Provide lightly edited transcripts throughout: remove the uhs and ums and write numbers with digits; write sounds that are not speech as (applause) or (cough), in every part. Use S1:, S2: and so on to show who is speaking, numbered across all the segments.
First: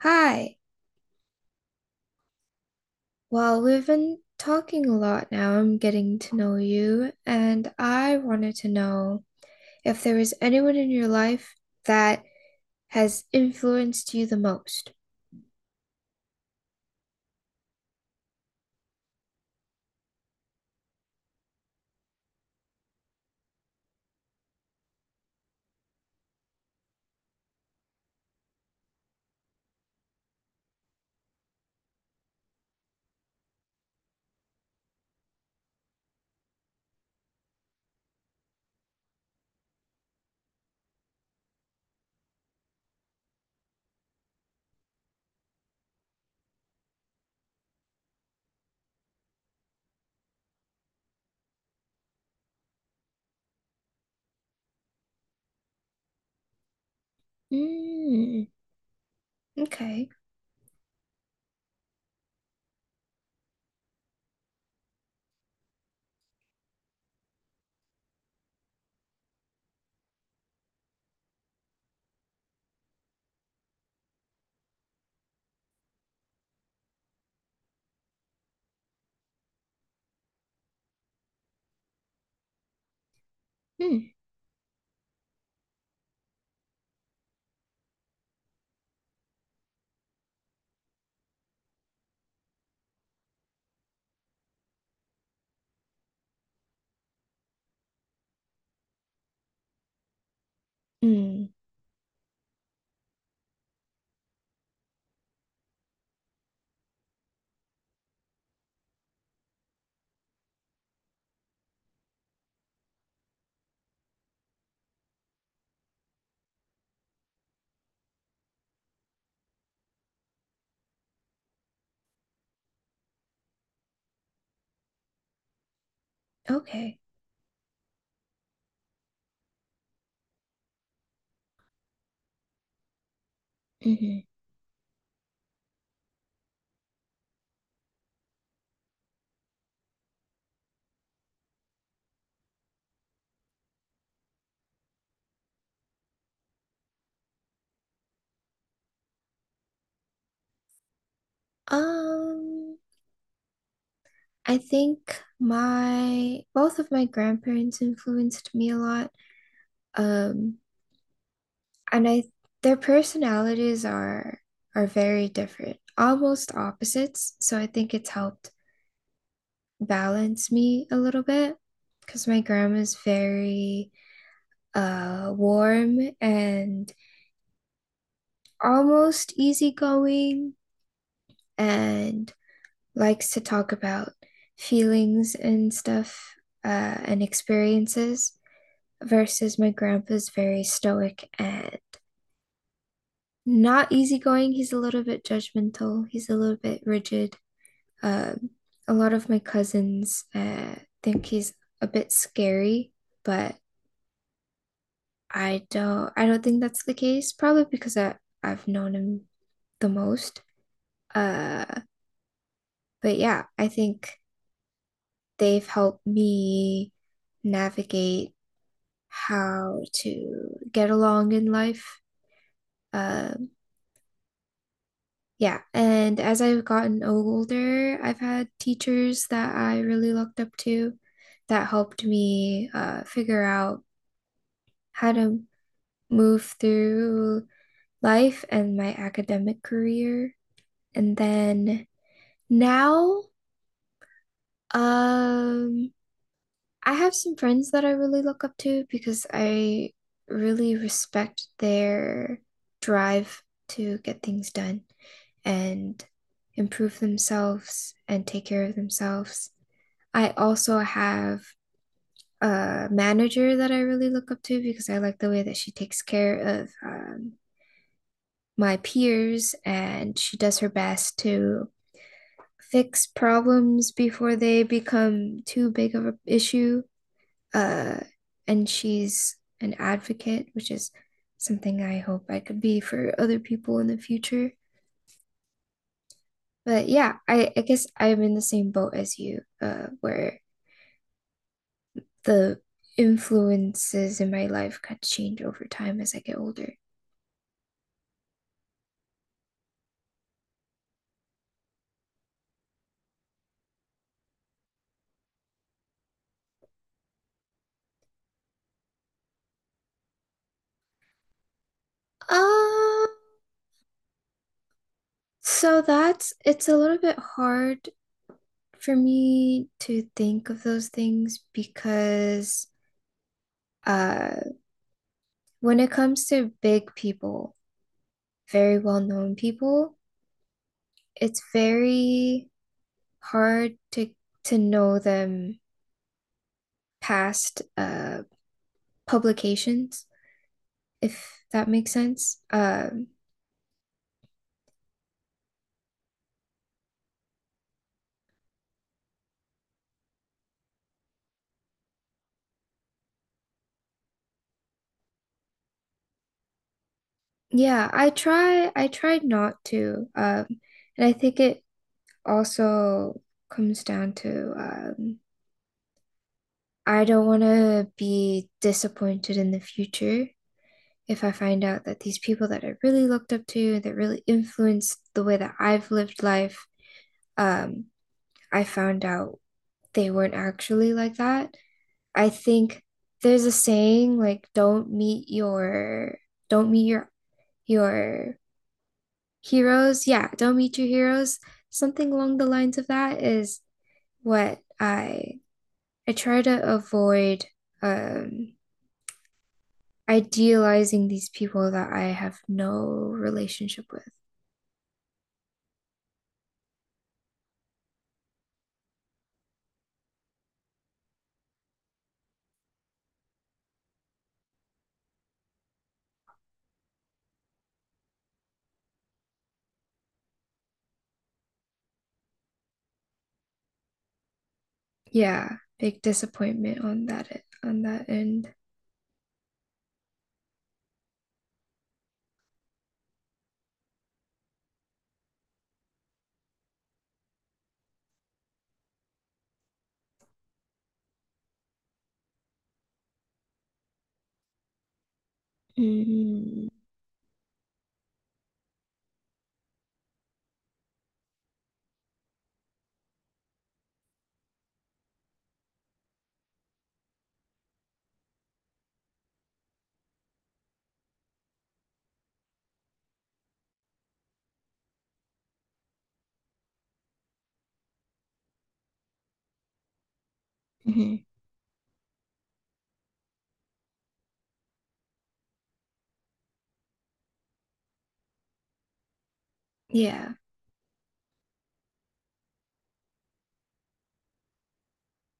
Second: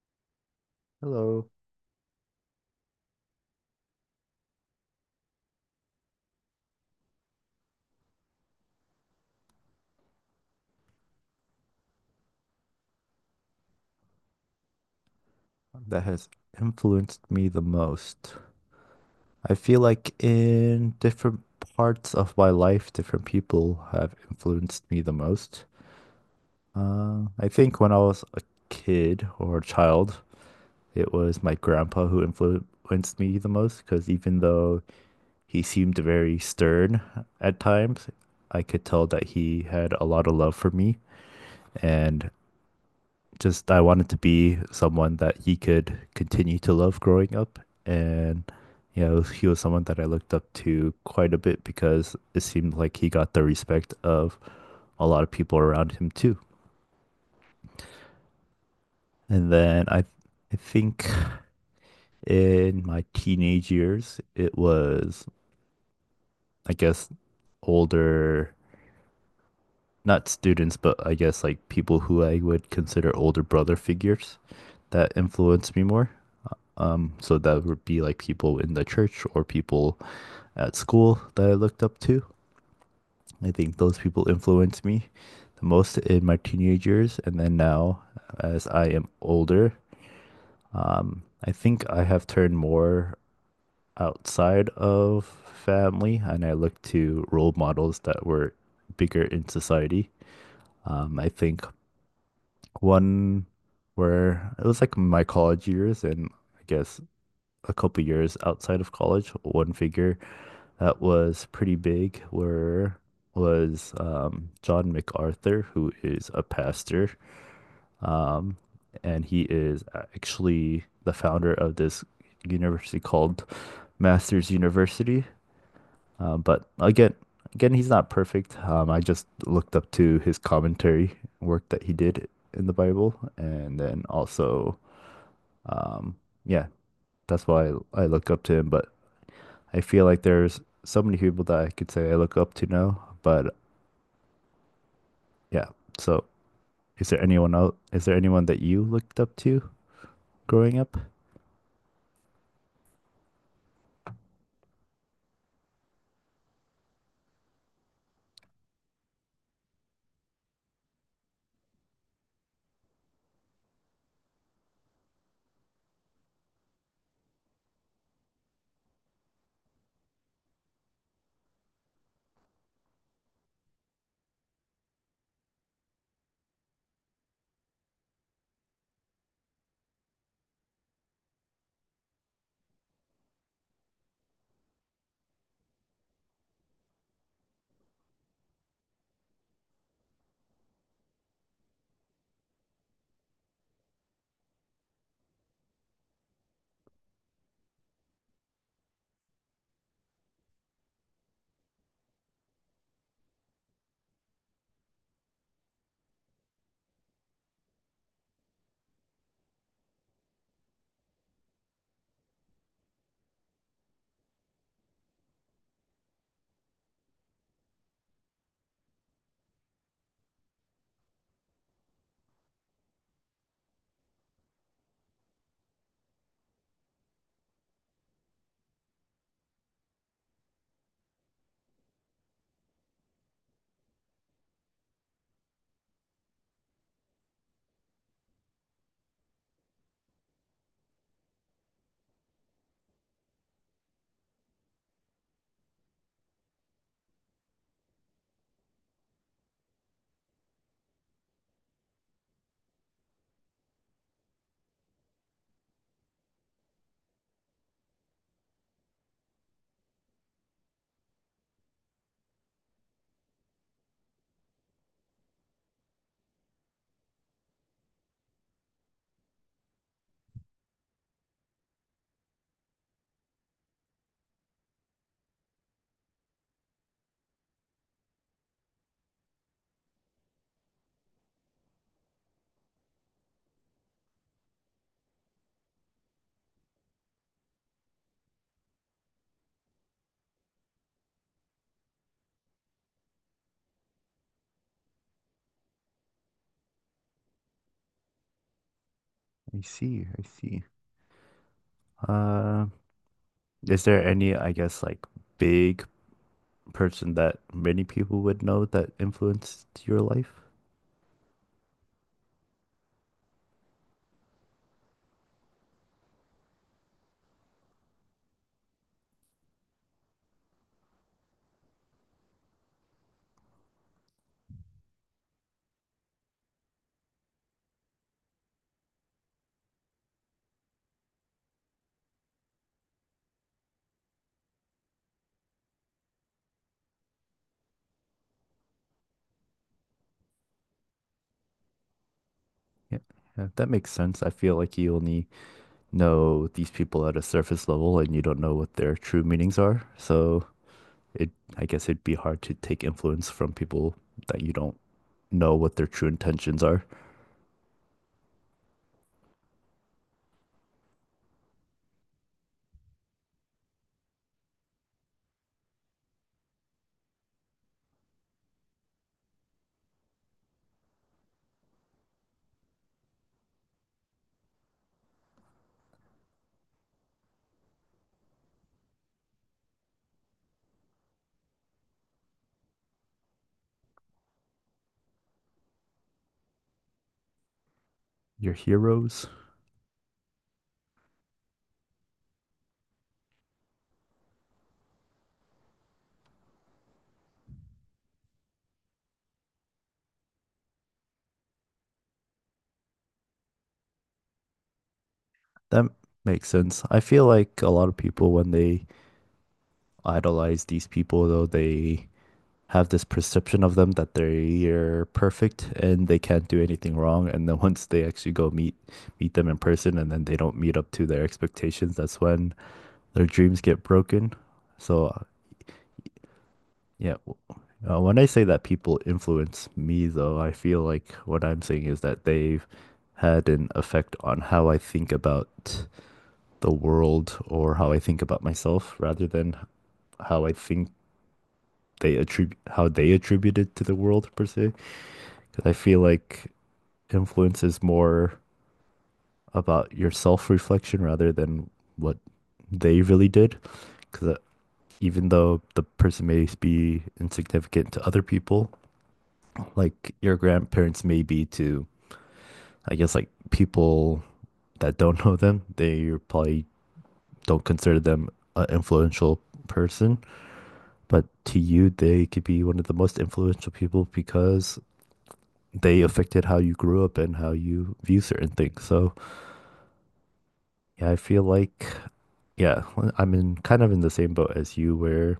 S1: Hi.
S2: Hello.
S1: Well, we've been talking a lot now. I'm getting to know you, and I wanted to know if there was anyone in your life that has influenced you the most.
S2: That has influenced me the most. I feel like in different parts of my life, different people have influenced me the most. I think when I was a kid or a child, it was my grandpa who influenced me the most because even though he seemed very stern at times, I could tell that he had a lot of love for me. And just I wanted to be someone that he could continue to love growing up. And, you know, he was someone that I looked up to quite a bit because it seemed like he got the respect of a lot of people around him too.
S1: Mm,
S2: And then I
S1: okay.
S2: I think in my teenage years, it was, I guess, older, not students, but I guess like people who I would consider older brother figures that influenced me more. So that would be like people in the church or people at school that I looked up to. I think those
S1: Hmm.
S2: people influenced me the most in my teenage years. And then now, as I am older, I think I have turned more outside of family and I look to role models that were bigger in society. I
S1: Mm,
S2: think one where it was like my college years and I guess a couple years outside of college, one figure that was pretty big were was John MacArthur, who is a pastor, um, and he is actually the founder of this university called Masters University. Uh, but
S1: okay.
S2: again, again, he's not perfect. I just looked up to his commentary work that he did in the Bible, and then
S1: Hmm.
S2: also, um, yeah, that's why I look up to him. But I feel like there's so many people that I could say I look up to now, but yeah. So, is there anyone else? Is there anyone that you looked up to growing up?
S1: Um, I think my both of my grandparents influenced me a lot. Um, and I their personalities are very different, almost opposites. So I think it's helped balance me a little bit because my grandma's very warm and almost easygoing and likes to talk about feelings and stuff uh, and experiences. Versus my grandpa's very stoic and not easygoing. He's a little bit judgmental, he's a little bit rigid. Um, a lot of my cousins think he's a bit scary, but I don't think that's the case, probably because I, I've known him the most. Uh, but yeah, I think they've helped me navigate how to get along in life. Uh, Yeah, and as I've gotten older, I've had teachers that I really looked up to that helped me figure out how to move through life and my academic career. And then now, um, I have some friends that I really look up to because I really respect their drive to get things done and improve themselves and take care of themselves. I also have a manager that I really look up to because I like the way that she takes care of my peers and she does her best to fix problems before they become too big of an issue. uh, and she's an advocate, which is something I hope I could be for other people in the future. But yeah, I guess I'm in the same boat as you, where the influences in my life could change over time as I get older.
S2: I see, I see. Uh, is there any, I guess, like big person that many people would know that influenced your life?
S1: Uh, so that's it's a little bit hard for me to think of those things because uh, when it comes to big people, very well known people, it's very hard to know them past publications, if that makes sense.
S2: Yeah, yeah, that makes sense. I feel like you only know these people at a surface level and you don't know what their true meanings are. So it, I guess it'd be hard to take influence from people that you don't know what their true intentions are.
S1: Yeah, I tried not to. And I think it also comes down to I don't want to be disappointed in the future if I find out that these people that I really looked up to, that really influenced the way that I've lived life, um, I found out they weren't actually like that. I think there's a saying like don't meet your
S2: Your heroes.
S1: heroes. Yeah, don't meet your heroes. Something along the lines of that is what I try to avoid um idealizing these people that I have no relationship with.
S2: That makes sense. I feel like a lot of people when they idolize these people though they have this perception of them that they're perfect and they can't do anything wrong, and then (laughs) once they actually go meet them in person and then they don't meet up to their expectations, that's when their dreams get broken, so
S1: Yeah, big disappointment
S2: yeah.
S1: on that
S2: When I say
S1: end.
S2: that people influence me though, I feel like what I'm saying is that they've had an effect on how I think about the world or how I think about myself rather than how I think they attribute how they attribute it to the world per se. Because I feel like
S1: Mm-hmm.
S2: influence is more about your self-reflection rather than what they really did. Because even though the person may be insignificant to other people, like your grandparents may be to, I guess, like people that don't know them, they probably don't consider them an influential person.
S1: Mm-hmm.
S2: But to you, they could be one of the most influential people because they affected how you grew up and how you view certain things. So,
S1: Yeah.
S2: yeah, I feel like, yeah, I'm in kind of in the same boat as you where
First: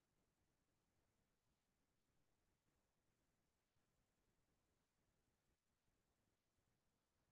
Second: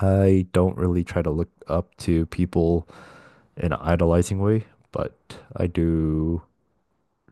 S2: I don't really try to look up to people in an idolizing way, but I do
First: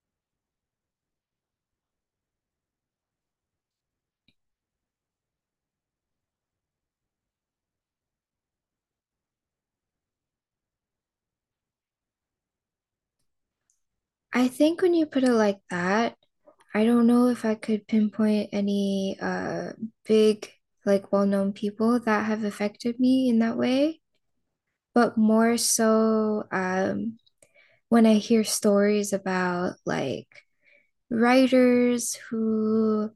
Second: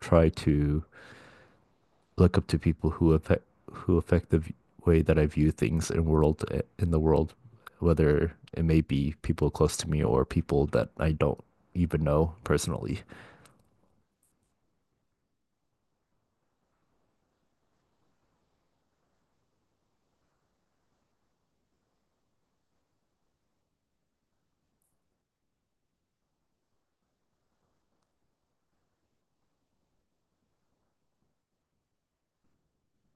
S2: try to look up to people who affect the way that I view things in the world, whether it may be people close to me or people that I don't even know personally.
S1: I think when you put it like that, I don't know if I could pinpoint any big like well-known people that have affected me in that way, but more so when I hear stories about like writers who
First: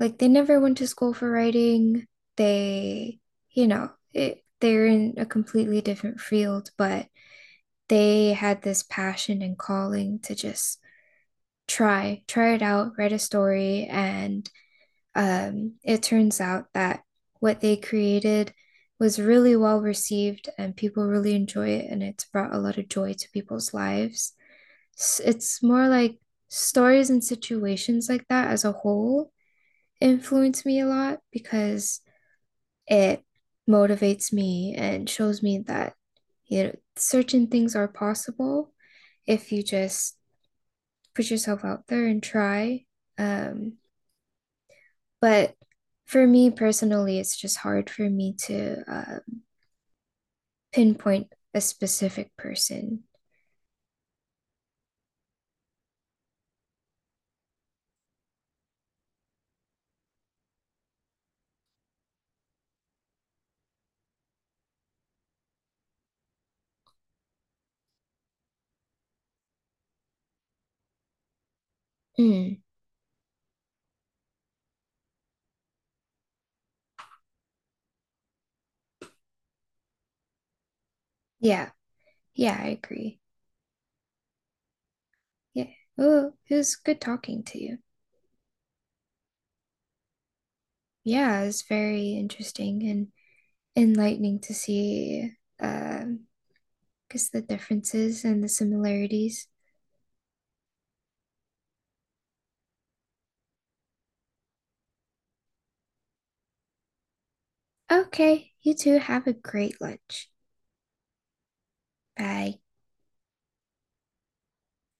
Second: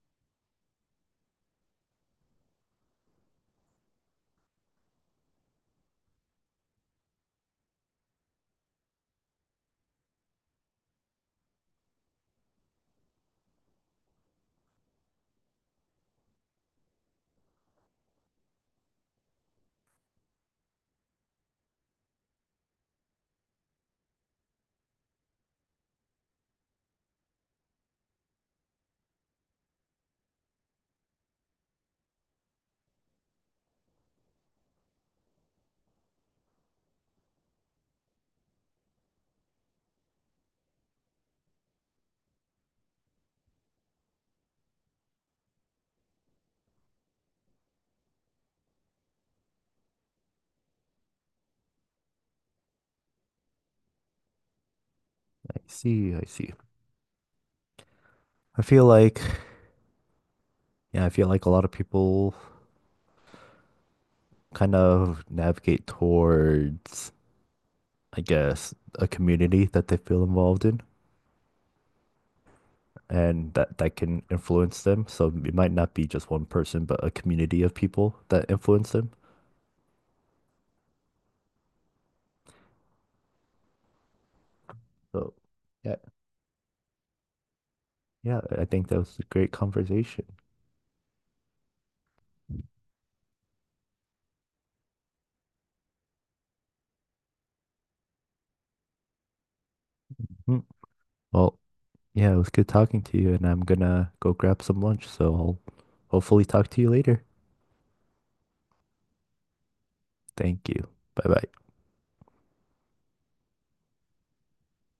S1: like they never went to school for writing. They, you know, they're in a completely different field, but they had this passion and calling to just try it out, write a story and it turns out that what they created was really well received and people really enjoy it and it's brought a lot of joy to people's lives. It's more like stories and situations like that as a whole influence me a lot because it motivates me and shows me that you know certain things are possible if you just put yourself out there and try. Um, But for me personally, it's just hard for me to pinpoint a specific person.
S2: I see, I see. I feel like yeah, I feel like a lot of people kind of navigate towards, I guess, a community that they feel involved in,
S1: Mm,
S2: and that that can influence them. So it might not be just one person, but a community of people that influence them.
S1: yeah, yeah, I agree.
S2: So
S1: Yeah.
S2: yeah.
S1: Oh, it was good talking to you.
S2: Yeah, I think that was a great conversation.
S1: Yeah, it's very interesting and enlightening to see um, because the differences and the similarities.
S2: Mhm. Well, yeah, it was good talking to you, and I'm gonna go grab some lunch, so I'll hopefully talk to you later.
S1: Okay, you two have a great lunch.
S2: Thank you. Bye bye.
S1: Bye.